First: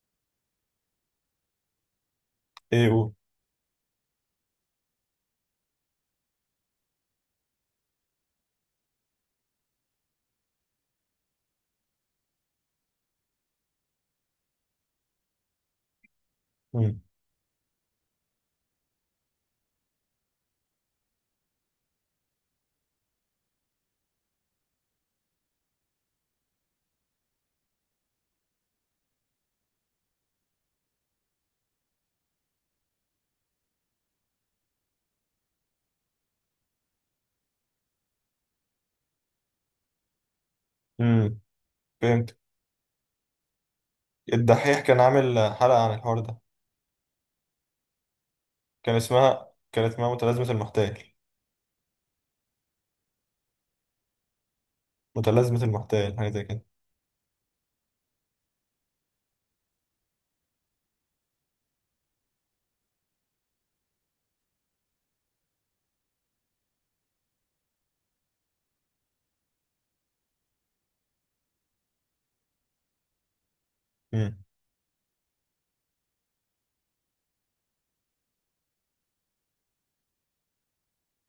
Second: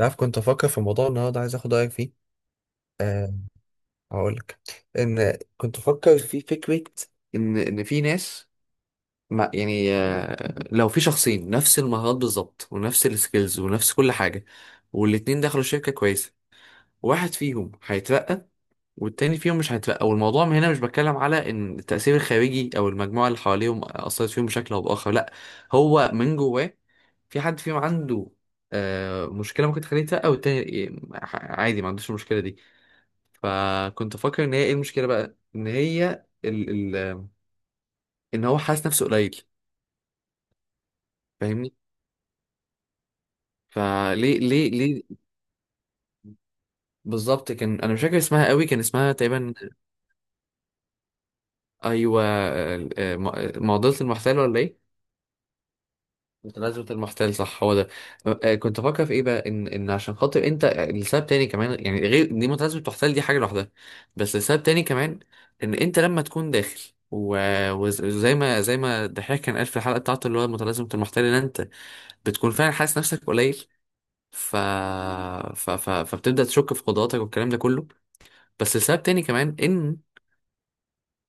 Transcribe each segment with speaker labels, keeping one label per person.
Speaker 1: عارف، كنت افكر في موضوع النهارده، عايز اخد رايك فيه.
Speaker 2: ايه، قول.
Speaker 1: هقولك. ان كنت افكر في فكره، ان في ناس، ما يعني. لو في شخصين نفس المهارات بالظبط ونفس السكيلز ونفس كل حاجه، والاتنين دخلوا شركه كويسه،
Speaker 2: مم.
Speaker 1: واحد فيهم هيترقى والتاني فيهم مش هيترقى. والموضوع من هنا، مش بتكلم على ان التاثير الخارجي او المجموعه اللي حواليهم اثرت فيهم بشكل او باخر. لا، هو من جواه. في حد فيهم عنده مشكله ممكن تخليه يترقى، والتاني عادي ما عندوش المشكله دي. فكنت فاكر ان هي ايه المشكله بقى، ان هي ال ال ان هو حاسس نفسه قليل.
Speaker 2: مم.
Speaker 1: فاهمني؟
Speaker 2: فهمت.
Speaker 1: فليه ليه
Speaker 2: الدحيح كان
Speaker 1: ليه
Speaker 2: عامل حلقة عن الحوار ده،
Speaker 1: بالظبط، كان انا مش فاكر اسمها قوي، كان
Speaker 2: كان
Speaker 1: اسمها
Speaker 2: اسمها
Speaker 1: تقريبا...
Speaker 2: كان اسمها متلازمة المحتال.
Speaker 1: ايوه، معضله المحتال ولا ايه؟
Speaker 2: متلازمة المحتال حاجة زي كده.
Speaker 1: متنازلة المحتال، صح، هو ده. كنت بفكر في ايه بقى، ان عشان خاطر انت لسبب تاني كمان، يعني غير دي. متنازلة المحتال دي حاجة لوحدها، بس لسبب تاني كمان، ان انت لما تكون داخل، و- وز- وزي ما زي ما الدحيح كان قال في الحلقة بتاعته، اللي هو متلازمة المحتال، ان انت بتكون فعلا حاسس نفسك قليل.
Speaker 2: مم.
Speaker 1: ف... فبتبدأ تشك في قدراتك والكلام ده كله. بس لسبب تاني كمان، ان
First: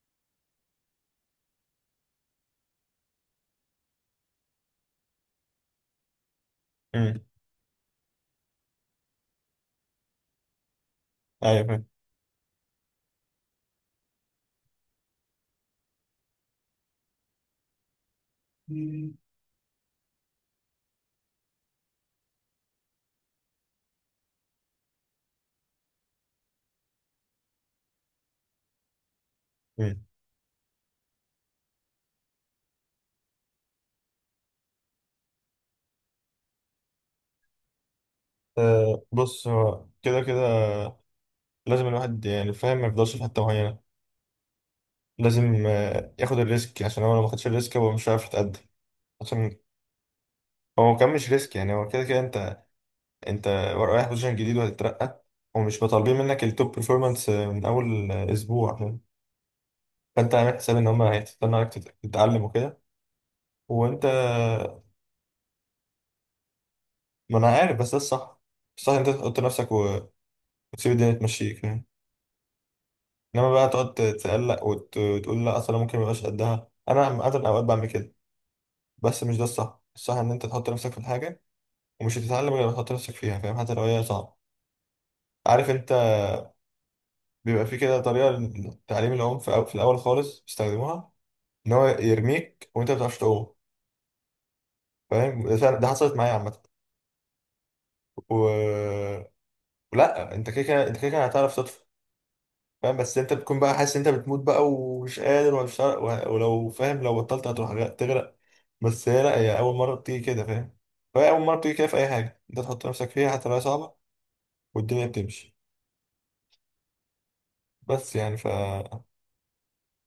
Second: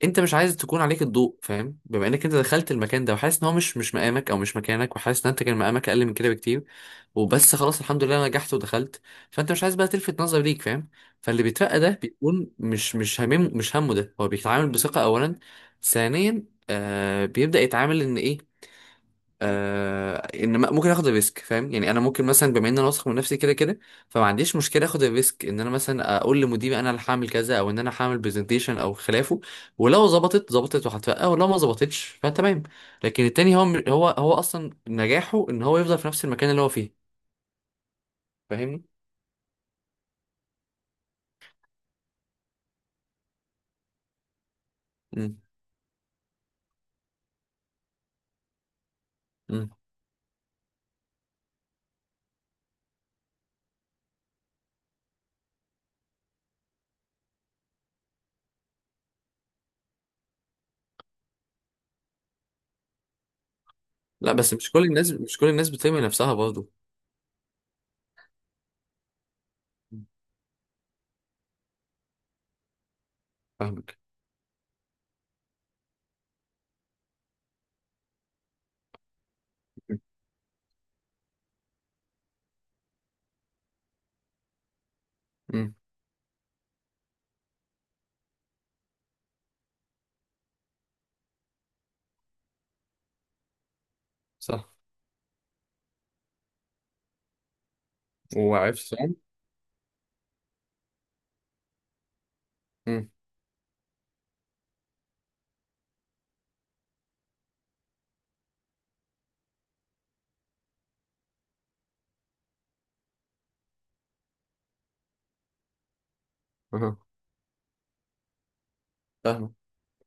Speaker 1: انت مش عايز تكون عليك الضوء، فاهم؟ بما انك انت دخلت المكان ده وحاسس ان هو مش مقامك او مش مكانك، وحاسس ان انت كان مقامك اقل من كده بكتير،
Speaker 2: مم.
Speaker 1: وبس خلاص الحمد لله انا نجحت ودخلت. فانت مش عايز بقى تلفت نظر ليك، فاهم؟ فاللي
Speaker 2: ايوه،
Speaker 1: بيترقى
Speaker 2: فاهم.
Speaker 1: ده بيكون مش مش همم مش همه. ده هو بيتعامل بثقة اولا، ثانيا بيبدأ يتعامل ان ايه،
Speaker 2: مم.
Speaker 1: ممكن اخد الريسك، فاهم؟ يعني انا ممكن مثلا، بما ان انا واثق من نفسي كده كده، فما عنديش مشكله اخد الريسك، ان انا مثلا اقول لمديري انا اللي هعمل كذا، او ان انا هعمل برزنتيشن او خلافه.
Speaker 2: مم.
Speaker 1: ولو ظبطت ظبطت وهترقى، ولو ما ظبطتش فتمام. لكن التاني، هو هو اصلا نجاحه ان هو يفضل في نفس المكان اللي هو فيه، فاهمني؟
Speaker 2: آه، بص، هو كده كده لازم الواحد، يعني، فاهم، ما يفضلش في حتة معينة.
Speaker 1: امم.
Speaker 2: لازم ياخد الريسك، عشان هو لو ما خدش الريسك هو مش عارف يتقدم. عشان
Speaker 1: امم.
Speaker 2: هو كان مش ريسك، يعني هو كده كده انت رايح بوزيشن جديد وهتترقى، ومش مطالبين منك التوب بيرفورمانس من اول اسبوع. فانت عامل حساب ان هم هيستنوا عليك تتعلم وكده، وانت
Speaker 1: لا بس مش كل الناس بترمي نفسها برضه.
Speaker 2: ما انا عارف، بس ده الصح. الصح إن انت تحط نفسك
Speaker 1: مم.
Speaker 2: وتسيب الدنيا تمشيك، يعني. انما بقى تقعد
Speaker 1: فاهمك.
Speaker 2: تتقلق وتقول لا اصلا ممكن ميبقاش قدها. انا اغلب اوقات بعمل كده. بس مش ده الصح. الصح ان انت تحط نفسك في الحاجه، ومش هتتعلم غير لما تحط نفسك فيها، فاهم؟ حتى لو هي صعبه. عارف
Speaker 1: امم.
Speaker 2: انت، بيبقى في كده طريقه لتعليم العوم في في الاول خالص بيستخدموها، ان هو يرميك وانت ما بتعرفش تعوم.
Speaker 1: صح.
Speaker 2: فاهم؟ ده حصلت معايا عامه. و...
Speaker 1: وعرفت. صح.
Speaker 2: لا، انت كده كده هتعرف تطفو. فاهم؟
Speaker 1: امم.
Speaker 2: بس انت بتكون بقى حاسس ان انت بتموت بقى ومش قادر ومش ولو، فاهم، لو بطلت هتروح تغرق. بس هي، لا، هي اول مره بتيجي كده، فاهم؟ فهي اول مره بتيجي كده في اي حاجه انت تحط نفسك فيها، حتى لو هي صعبه، والدنيا بتمشي.
Speaker 1: أها.
Speaker 2: بس يعني،
Speaker 1: فاهمك.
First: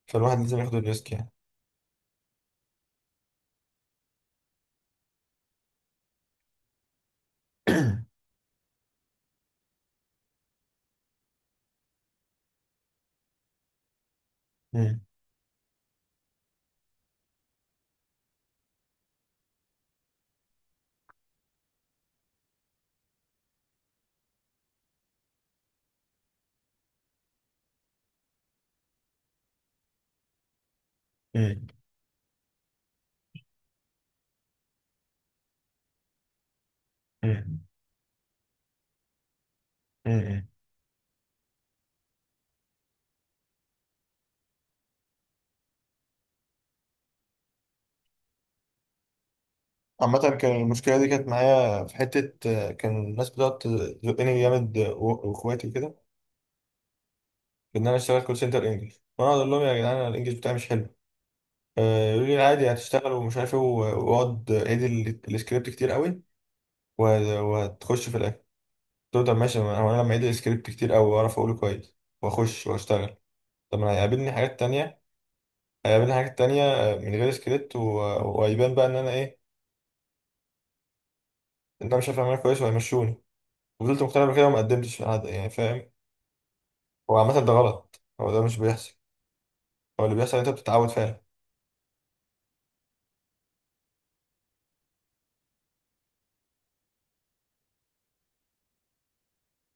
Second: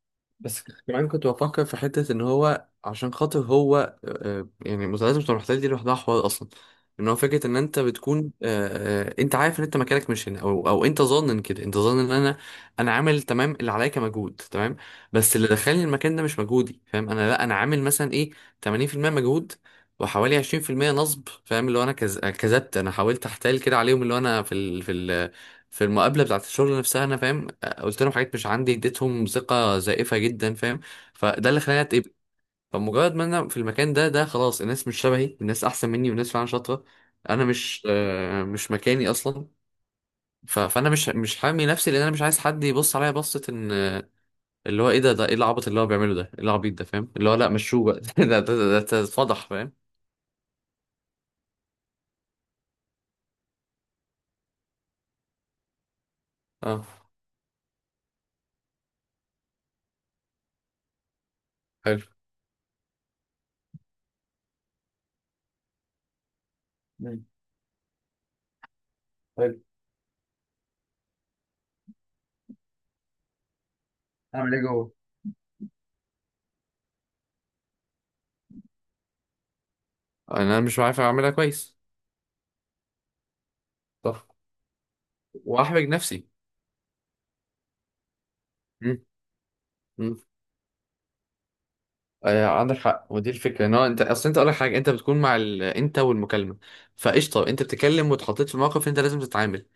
Speaker 2: فالواحد لازم
Speaker 1: بس
Speaker 2: ياخد
Speaker 1: كمان
Speaker 2: الريسك،
Speaker 1: كنت
Speaker 2: يعني.
Speaker 1: بفكر في حتة، إن هو عشان خاطر هو، يعني المسلسلات بتوع المحتل دي لوحدها حوار أصلا. إن هو فكرة إن أنت بتكون، أنت عارف إن أنت مكانك مش هنا، أو أنت ظانن كده، أنت ظانن إن أنا عامل تمام اللي عليا كمجهود تمام.
Speaker 2: مم.
Speaker 1: بس اللي دخلني المكان ده مش مجهودي، فاهم؟ أنا لأ، أنا عامل مثلا إيه، 80% مجهود وحوالي 20% نصب، فاهم؟ اللي هو أنا كذبت، أنا حاولت أحتال كده عليهم، اللي هو أنا في المقابلة بتاعت الشغل نفسها. أنا فاهم؟ قلت لهم حاجات مش عندي، اديتهم ثقة زائفة جدا، فاهم؟ فده اللي
Speaker 2: مم.
Speaker 1: خلاني اتقبل. فمجرد ما انا في المكان ده، خلاص، الناس مش شبهي، الناس احسن مني، والناس فعلا شاطرة. انا
Speaker 2: مم.
Speaker 1: مش، مكاني اصلا.
Speaker 2: مم.
Speaker 1: فانا مش حامي نفسي، لان انا مش عايز حد يبص عليا بصة ان، اللي هو ايه ده، ايه العبط اللي هو بيعمله ده، ايه العبيط ده، فاهم؟ اللي هو لا، مشوه بقى ده اتفضح، فاهم؟
Speaker 2: عامة كان المشكلة دي كانت معايا في حتة، كان الناس بتقعد تزقني جامد، واخواتي كده،
Speaker 1: اه.
Speaker 2: في ان انا اشتغل كول سنتر انجلش، وانا اقول لهم يا جدعان أنا الانجلش بتاعي مش حلو.
Speaker 1: حلو.
Speaker 2: يقول لي عادي هتشتغل ومش عارف ايه، واقعد اعيد السكريبت كتير قوي، و-
Speaker 1: مم.
Speaker 2: وهتخش في الاخر. قلت له طب
Speaker 1: حلو.
Speaker 2: ماشي، ما هو انا لما اعيد السكريبت كتير قوي واعرف اقوله كويس واخش واشتغل. طب ما هيقابلني
Speaker 1: اعمل
Speaker 2: حاجات
Speaker 1: ايه جوه؟
Speaker 2: تانية، هيقابلني حاجات تانية من غير سكريبت، وهيبان بقى ان انا ايه؟
Speaker 1: انا مش عارف اعملها كويس.
Speaker 2: ان انا مش عارف اعملها كويس، وهيمشوني. وفضلت مقتنع
Speaker 1: صح.
Speaker 2: بكده وما قدمتش على حد، يعني،
Speaker 1: واحرج
Speaker 2: فاهم؟
Speaker 1: نفسي.
Speaker 2: هو عامة ده غلط، هو ده مش بيحصل.
Speaker 1: مم.
Speaker 2: هو اللي
Speaker 1: مم.
Speaker 2: بيحصل إن انت بتتعود فعلا.
Speaker 1: عندك حق. ودي الفكره، ان هو انت، اصل انت اقول لك حاجه، انت بتكون مع انت والمكالمه، فقشطه. انت بتتكلم واتحطيت في موقف، انت لازم تتعامل.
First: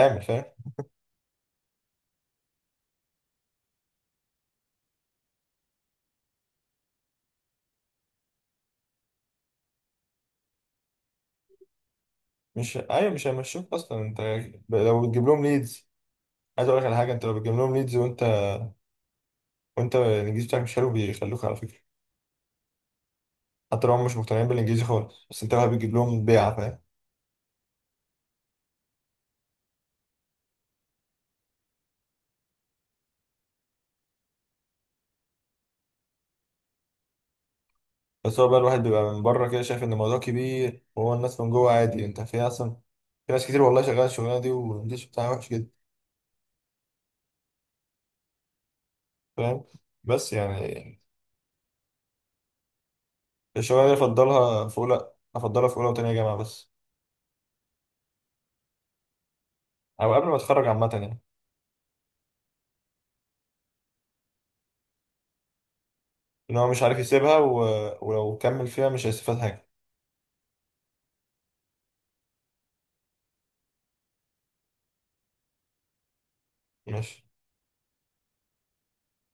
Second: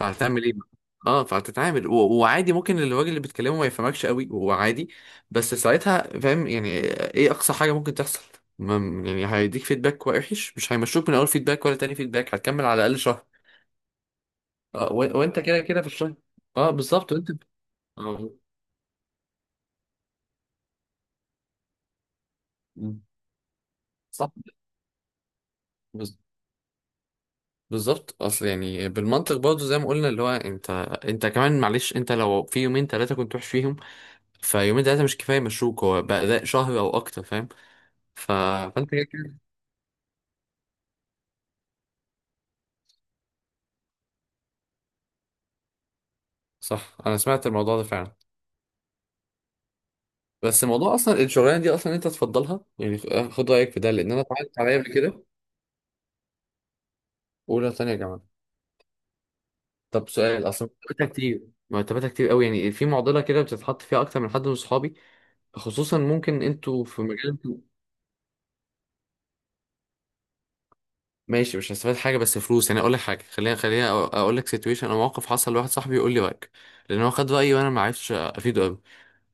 Speaker 1: صح،
Speaker 2: فاهم؟
Speaker 1: فهتعمل ايه بقى؟ اه، فهتتعامل وعادي، ممكن الراجل اللي بيتكلمه ما يفهمكش قوي، وعادي. بس ساعتها فاهم يعني، ايه اقصى حاجه ممكن تحصل؟ ما... يعني هيديك فيدباك وحش؟ مش هيمشوك من اول فيدباك ولا تاني فيدباك، هتكمل على
Speaker 2: مش،
Speaker 1: الاقل
Speaker 2: ايوه،
Speaker 1: شهر.
Speaker 2: مش هيمشوك اصلا انت لو بتجيب
Speaker 1: وانت
Speaker 2: لهم
Speaker 1: كده كده في
Speaker 2: ليدز.
Speaker 1: الشهر.
Speaker 2: عايز
Speaker 1: اه،
Speaker 2: اقول لك على حاجه،
Speaker 1: بالظبط.
Speaker 2: انت
Speaker 1: وانت
Speaker 2: لو بتجيب لهم ليدز وانت
Speaker 1: اه.
Speaker 2: وانت الانجليزي بتاعك مش حلو بيخلوك على فكره. حتى لو هم مش
Speaker 1: صح،
Speaker 2: مقتنعين بالانجليزي خالص، بس انت بقى بتجيب لهم بيعه، فاهم؟
Speaker 1: بالظبط. اصل يعني بالمنطق برضه زي ما قلنا، اللي هو انت كمان معلش، انت لو في يومين ثلاثه كنت وحش فيهم، فيومين ثلاثه مش كفايه مشروك. هو بقى ده شهر او اكتر، فاهم؟ ف...
Speaker 2: بس هو بقى الواحد
Speaker 1: فانت
Speaker 2: بيبقى
Speaker 1: كده
Speaker 2: من
Speaker 1: كده.
Speaker 2: بره كده شايف ان الموضوع كبير، وهو الناس من جوه عادي، انت في اصلا في ناس كتير، والله، شغاله الشغلانه دي والانجليزي بتاعها وحش جدا،
Speaker 1: صح، انا سمعت الموضوع ده فعلا.
Speaker 2: فاهم؟ بس
Speaker 1: بس الموضوع
Speaker 2: يعني،
Speaker 1: اصلا، الشغلانه دي اصلا انت تفضلها يعني، خد رايك في
Speaker 2: الشغلانه
Speaker 1: ده،
Speaker 2: دي
Speaker 1: لان انا اتعرضت عليا قبل كده.
Speaker 2: افضلها في اولى وتانية جامعه بس،
Speaker 1: اولى ثانيه يا جماعه. طب
Speaker 2: او قبل ما
Speaker 1: سؤال،
Speaker 2: اتخرج
Speaker 1: اصلا
Speaker 2: عامه
Speaker 1: مرتباتها
Speaker 2: يعني.
Speaker 1: كتير؟ مرتباتها كتير قوي يعني، في معضله كده بتتحط فيها اكتر من حد من صحابي. خصوصا ممكن
Speaker 2: ان هو مش
Speaker 1: انتوا
Speaker 2: عارف
Speaker 1: في
Speaker 2: يسيبها،
Speaker 1: مجال.
Speaker 2: ولو كمل فيها مش هيستفاد حاجه.
Speaker 1: ماشي مش هستفاد حاجه بس فلوس، يعني اقول لك حاجه، خليها اقول لك سيتويشن او موقف حصل لواحد صاحبي، يقول لي رايك. لان هو
Speaker 2: ماشي.
Speaker 1: خد رايي وانا ما عرفتش افيده قوي.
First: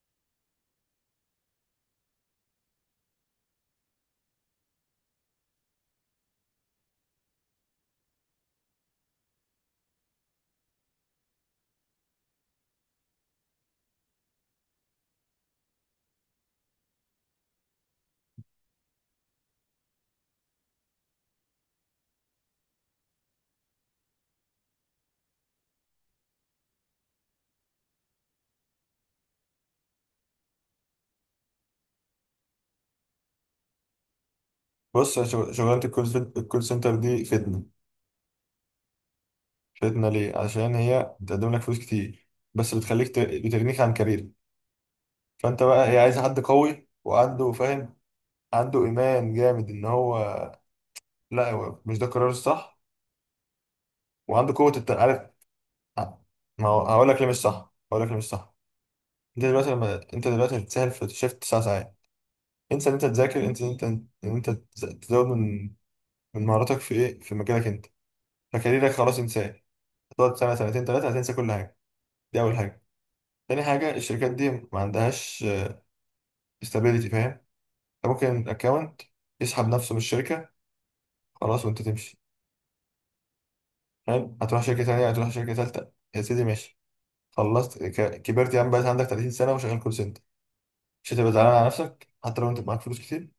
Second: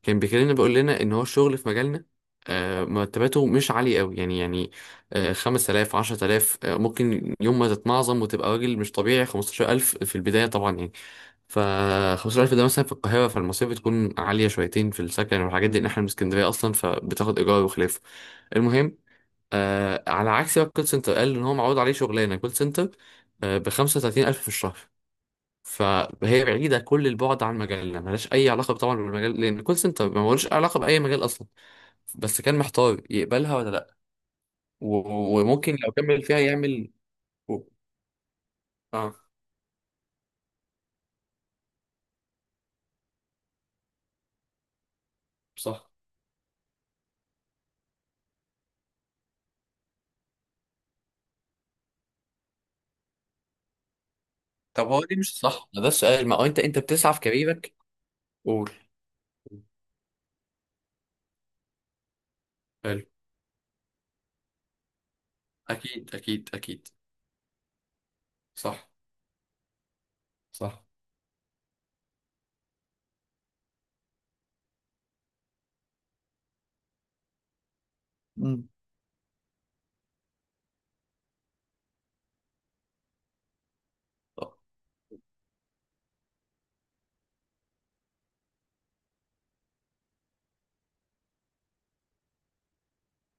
Speaker 1: كان بيكلمنا، بيقول لنا ان هو الشغل في مجالنا، مرتباته مش عاليه قوي، يعني، 5000، 10000، ممكن يوم ما تتنعظم وتبقى راجل مش طبيعي 15000، في البدايه طبعا يعني. ف 15000 ده مثلا في القاهره، فالمصاريف بتكون عاليه شويتين في السكن والحاجات دي، ان احنا من اسكندريه اصلا، فبتاخد ايجار وخلافه. المهم، على عكس بقى الكول سنتر، قال ان هو معروض عليه شغلانه كول سنتر، ب 35000 في الشهر. فهي بعيده كل البعد عن مجالنا، ملهاش اي علاقه طبعا بالمجال، لان الكول سنتر ما ملوش علاقه باي مجال اصلا. بس كان محتار يقبلها ولا لا،
Speaker 2: بص يا
Speaker 1: وممكن
Speaker 2: شغلانه،
Speaker 1: لو
Speaker 2: الكول
Speaker 1: كمل فيها
Speaker 2: الكول
Speaker 1: يعمل.
Speaker 2: سنتر دي فتنه.
Speaker 1: اه،
Speaker 2: شدنا ليه عشان هي بتقدم لك فلوس كتير، بس بتخليك بتغنيك عن كارير. فانت بقى،
Speaker 1: صح.
Speaker 2: هي عايزه حد قوي وعنده، فاهم، عنده ايمان جامد ان هو، لا، هو مش ده القرار الصح، وعنده قوه
Speaker 1: طب هو دي
Speaker 2: عارف.
Speaker 1: مش صح؟ ما ده السؤال، ما هو انت
Speaker 2: ما
Speaker 1: انت
Speaker 2: هو هقول
Speaker 1: بتسعى
Speaker 2: لك
Speaker 1: في
Speaker 2: ليه مش صح،
Speaker 1: كاريرك.
Speaker 2: هقول لك ليه مش صح.
Speaker 1: قول.
Speaker 2: انت دلوقتي لما انت دلوقتي بتسهل في شيفت تسع ساعات. انسى ان
Speaker 1: حلو.
Speaker 2: انت تذاكر، انسى ان انت تزود من
Speaker 1: اكيد، اكيد،
Speaker 2: مهاراتك
Speaker 1: اكيد.
Speaker 2: في ايه، في مجالك انت. فكاريرك
Speaker 1: صح،
Speaker 2: خلاص، انساه. هتقعد سنه سنتين
Speaker 1: صح.
Speaker 2: ثلاثه هتنسى كل حاجه. دي اول حاجه. تاني حاجة، الشركات دي ما عندهاش استابيليتي، فاهم؟ انت ممكن اكونت يسحب نفسه من الشركه، خلاص وانت تمشي. حلو، هتروح شركه تانيه، هتروح شركه تالته، يا سيدي، ماشي، خلصت، كبرت يا عم، بقيت عندك 30 سنه وشغال كول سنتر. مش هتبقى زعلان على نفسك حتى لو انت معاك فلوس كتير؟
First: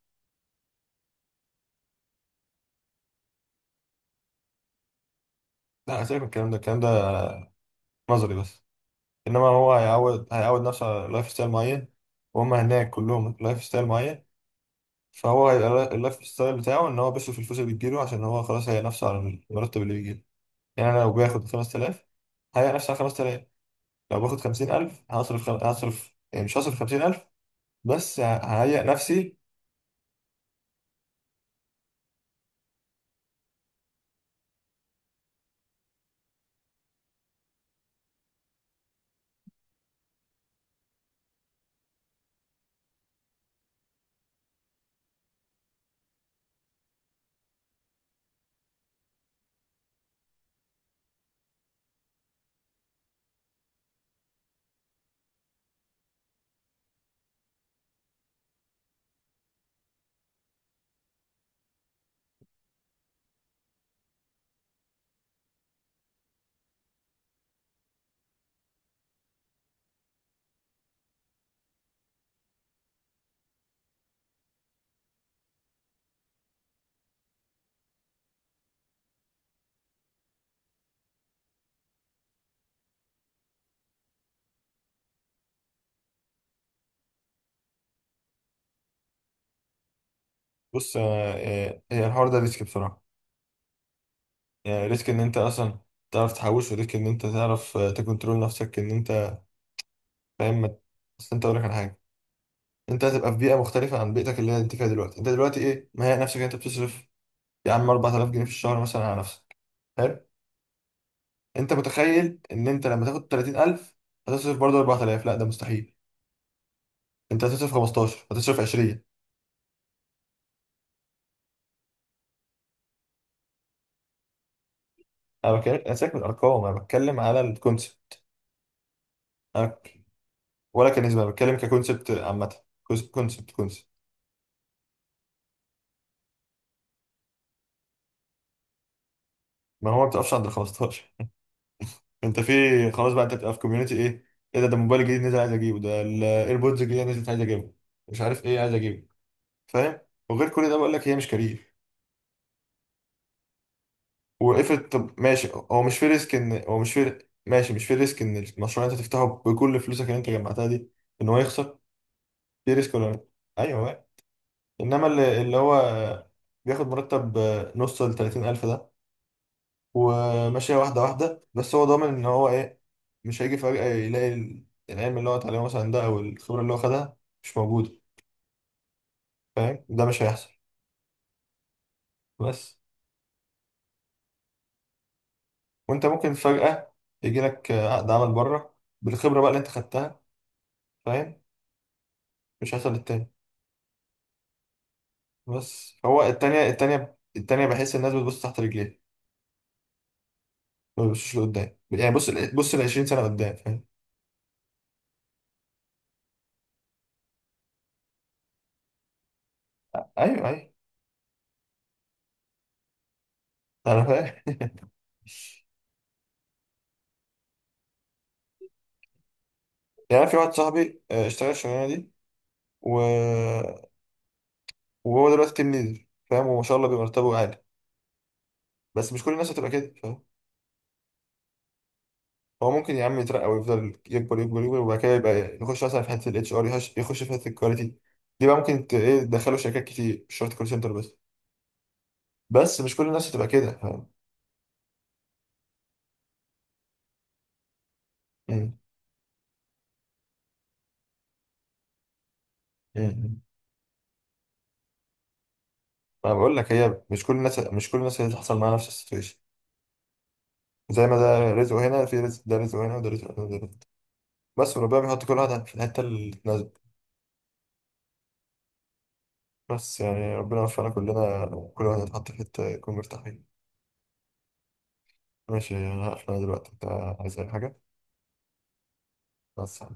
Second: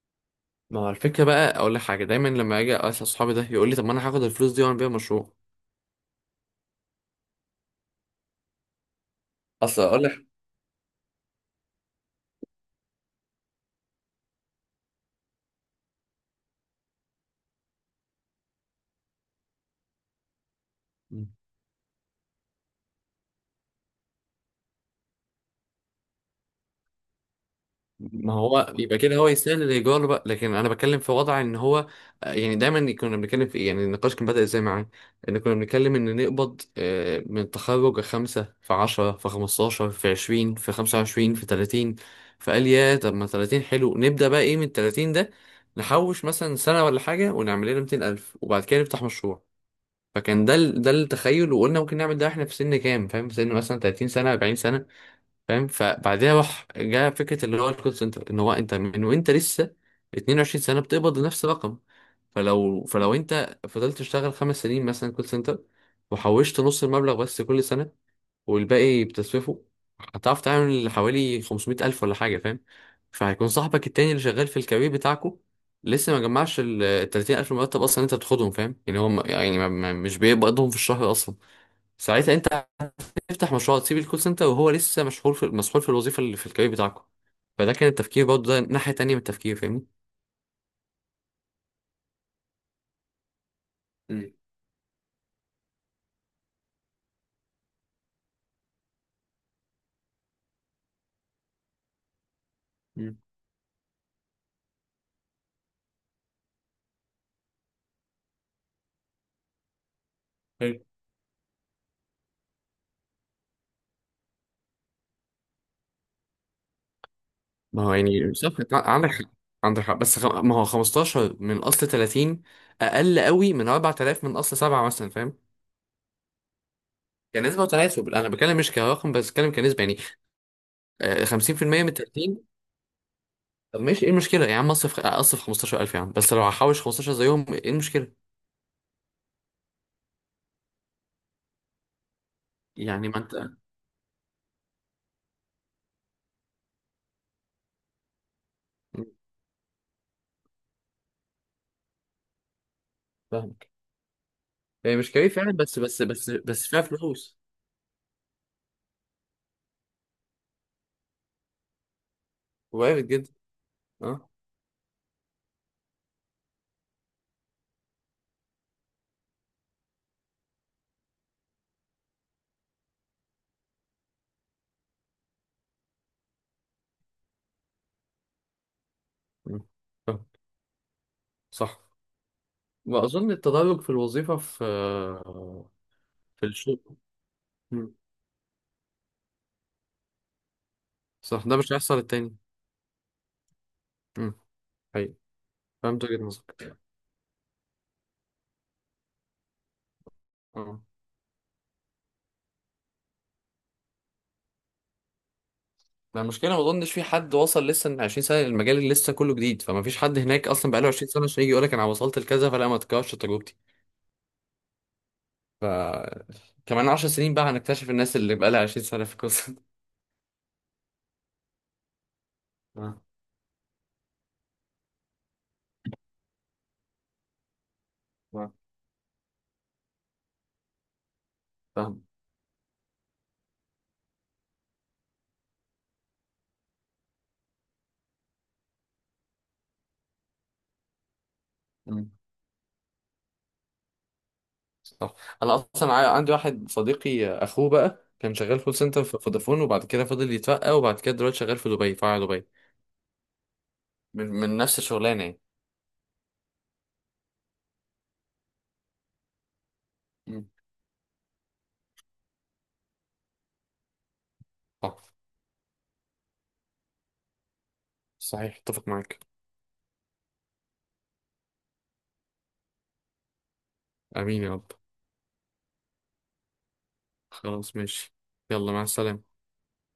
Speaker 1: ما هو الفكرة بقى، أقول لك حاجة، دايما لما أجي أسأل صحابي ده، يقول لي طب ما أنا هاخد الفلوس دي وأعمل بيها مشروع.
Speaker 2: لا، سيبك من الكلام ده. الكلام ده نظري بس. انما هو
Speaker 1: أصل أقول لك.
Speaker 2: هيعود نفسه على لايف ستايل معين. وهم هناك كلهم لايف ستايل معين. فهو هيبقى اللايف ستايل بتاعه ان هو بيصرف الفلوس اللي بتجيله، عشان هو خلاص هيأ نفسه على المرتب اللي بيجيله. يعني انا لو باخد 5000، هيأ نفسه على 5000. لو باخد خمسين ألف، هصرف يعني، مش هصرف خمسين ألف، بس
Speaker 1: ما هو
Speaker 2: ههيئ
Speaker 1: يبقى كده هو
Speaker 2: نفسي.
Speaker 1: يستاهل الإيجار بقى، لكن أنا بتكلم في وضع إن هو، يعني دايما كنا بنتكلم في إيه، يعني النقاش كان بدأ إزاي معاه، إن كنا بنتكلم إن نقبض، من التخرج، 5 في 10 في 15 في 20 في 25 في 30. فقال: يا طب ما 30 حلو، نبدأ بقى إيه من التلاتين ده، نحوش مثلا سنة ولا حاجة ونعمل لنا 200,000 وبعد كده نفتح مشروع. فكان ده ده التخيل. وقلنا ممكن نعمل ده احنا في سن كام فاهم، في سن مثلا 30 سنه 40 سنه، فاهم؟ فبعدها راح جاء فكره اللي هو الكول سنتر، ان هو انت من وانت لسه 22 سنه بتقبض نفس الرقم. فلو انت فضلت تشتغل خمس سنين مثلا كول سنتر، وحوشت نص المبلغ بس كل سنه والباقي بتسويفه، هتعرف تعمل حوالي 500 ألف ولا حاجة، فاهم؟ فهيكون صاحبك التاني اللي شغال في الكارير بتاعكو لسه ما جمعش ال 30 ألف مرتب، أصلا أنت بتاخدهم فاهم يعني، هو مش بيقبضهم في الشهر أصلا. ساعتها أنت هتفتح مشروع تسيب الكول سنتر، وهو لسه مشغول في مسحول في الوظيفة اللي في الكارير بتاعكو. فده كان التفكير برضه، ده ناحية تانية من التفكير، فاهمني؟
Speaker 2: بص، هي، الحوار ده ريسك بصراحة.
Speaker 1: مم.
Speaker 2: يعني ريسك إن أنت أصلا تعرف تحوش، وريسك إن أنت تعرف تكنترول نفسك، إن أنت فاهم بس أنت، أقول لك على حاجة، أنت
Speaker 1: مم.
Speaker 2: هتبقى في بيئة مختلفة عن بيئتك اللي أنت فيها دلوقتي. أنت دلوقتي إيه؟ مهيئ نفسك إن أنت بتصرف، يا عم، 4000 جنيه في الشهر مثلا على نفسك، حلو.
Speaker 1: حلو.
Speaker 2: أنت متخيل إن أنت لما تاخد 30,000 هتصرف برضه 4000؟ لا، ده مستحيل. أنت هتصرف
Speaker 1: ما هو
Speaker 2: 15،
Speaker 1: يعني صح،
Speaker 2: هتصرف 20.
Speaker 1: عندك حق. عندك حق، بس ما هو 15 من اصل 30 اقل قوي من 4000 من اصل 7 مثلا، فاهم؟
Speaker 2: انا بتكلم، انا ساكت من الارقام، انا بتكلم على
Speaker 1: كنسبة وتناسب،
Speaker 2: الكونسبت.
Speaker 1: انا بتكلم مش كرقم بس، بتكلم
Speaker 2: انا
Speaker 1: كنسبة يعني.
Speaker 2: ولا كنسبه، انا بتكلم
Speaker 1: 50% من
Speaker 2: ككونسبت
Speaker 1: 30.
Speaker 2: عامه. كونسبت
Speaker 1: طب
Speaker 2: كونسبت.
Speaker 1: ماشي، ايه المشكلة يا عم؟ اصرف اصرف 15000 يا عم، بس لو هحوش 15 زيهم، ايه المشكلة؟
Speaker 2: ما هو ما بتقفش عند ال 15. انت، في
Speaker 1: يعني
Speaker 2: خلاص
Speaker 1: ما
Speaker 2: بقى، انت
Speaker 1: انت
Speaker 2: بتبقى في كوميونتي ايه، ايه ده؟ ده موبايل جديد نزل، عايز اجيبه. ده الايربودز الجديده نزلت، عايز اجيبه. مش عارف ايه، عايز اجيبه، فاهم؟ وغير كل ده بقول لك هي مش كارير.
Speaker 1: فاهمك.
Speaker 2: وقفت.
Speaker 1: هي مش
Speaker 2: طب
Speaker 1: كيف
Speaker 2: ماشي،
Speaker 1: فعلا، بس
Speaker 2: هو مش
Speaker 1: بس
Speaker 2: في
Speaker 1: بس
Speaker 2: ريسك ان
Speaker 1: بس
Speaker 2: هو
Speaker 1: فيها
Speaker 2: مش في،
Speaker 1: فلوس.
Speaker 2: ماشي، مش في ريسك ان المشروع اللي انت تفتحه بكل فلوسك اللي انت جمعتها دي ان هو يخسر؟ في ريسك
Speaker 1: وارد
Speaker 2: ولا لا؟
Speaker 1: جدا.
Speaker 2: ايوه.
Speaker 1: اه.
Speaker 2: انما اللي هو بياخد مرتب نص ل 30,000 ده، وماشيه واحده واحده، بس هو ضامن ان هو ايه؟ مش هيجي فجاه يلاقي العلم اللي هو اتعلمه مثلا ده، او الخبره اللي هو خدها، مش موجوده.
Speaker 1: م.
Speaker 2: فاهم؟ ده مش
Speaker 1: فاهم.
Speaker 2: هيحصل.
Speaker 1: صح.
Speaker 2: بس
Speaker 1: واظن التدرج في الوظيفة، في
Speaker 2: وانت ممكن
Speaker 1: في الشغل.
Speaker 2: فجاه يجي لك
Speaker 1: م.
Speaker 2: عقد عمل بره بالخبره بقى اللي انت خدتها، فاهم؟
Speaker 1: صح، ده مش هيحصل التاني.
Speaker 2: مش هيحصل للتاني.
Speaker 1: م. حقيقي.
Speaker 2: بس
Speaker 1: فهمت
Speaker 2: هو،
Speaker 1: وجهة
Speaker 2: التانية
Speaker 1: نظرك.
Speaker 2: التانية التانية، بحس الناس بتبص تحت رجليها.
Speaker 1: اه.
Speaker 2: ما بتبصش لقدام، يعني، بص بص ال 20 سنه قدام، فاهم؟
Speaker 1: ما المشكلة، ما اظنش في حد وصل لسه من 20 سنة للمجال اللي لسه كله جديد، فما فيش حد
Speaker 2: ايوه،
Speaker 1: هناك
Speaker 2: ايوه،
Speaker 1: اصلا بقاله 20 سنة عشان يجي يقول لك انا وصلت لكذا، فلا، ما تكررش تجربتي.
Speaker 2: انا فاهم،
Speaker 1: كمان 10 سنين بقى هنكتشف الناس اللي بقالها 20 سنة في القصة دي.
Speaker 2: يعني. أنا في واحد صاحبي، اشتغل الشغلانه دي،
Speaker 1: آه،
Speaker 2: و... وهو دلوقتي تيم ليدر، فاهم؟ وما شاء الله بيبقى مرتبه عالي.
Speaker 1: آه،
Speaker 2: بس مش كل الناس هتبقى كده، فاهم؟
Speaker 1: فاهم.
Speaker 2: هو ممكن يا عم يترقى ويفضل يكبر يكبر يكبر، وبعد كده يبقى يخش مثلا في حته الاتش ار، يخش في حته الكواليتي. دي بقى ممكن ايه، تدخله شركات كتير، مش شرط كول سنتر بس.
Speaker 1: مم،
Speaker 2: بس مش كل الناس هتبقى كده، فاهم؟
Speaker 1: صح. انا اصلا عندي واحد صديقي، اخوه بقى كان شغال كول
Speaker 2: مم.
Speaker 1: سنتر في فودافون، وبعد كده فضل يترقى، وبعد كده دلوقتي شغال في دبي، في فرع دبي.
Speaker 2: مم.
Speaker 1: من نفس الشغلانة يعني.
Speaker 2: انا بقول لك، هي مش كل الناس، مش كل الناس هتحصل معاها نفس السيتويشن.
Speaker 1: مم،
Speaker 2: زي ما ده رزقه هنا، في رزق ده رزقه هنا، وده رزقه هنا، وده رزقه بس. وربنا
Speaker 1: صح.
Speaker 2: بيحط كل واحد في الحته اللي تناسبه.
Speaker 1: صحيح، اتفق معاك.
Speaker 2: بس يعني، ربنا يوفقنا كلنا، كل واحد يتحط في حتة يكون مرتاح فيها.
Speaker 1: امين يا رب.
Speaker 2: ماشي، أنا هقفل. أنا دلوقتي، أنت عايز أي
Speaker 1: خلاص
Speaker 2: حاجة؟
Speaker 1: ماشي. يلا، مع السلامة.
Speaker 2: بس.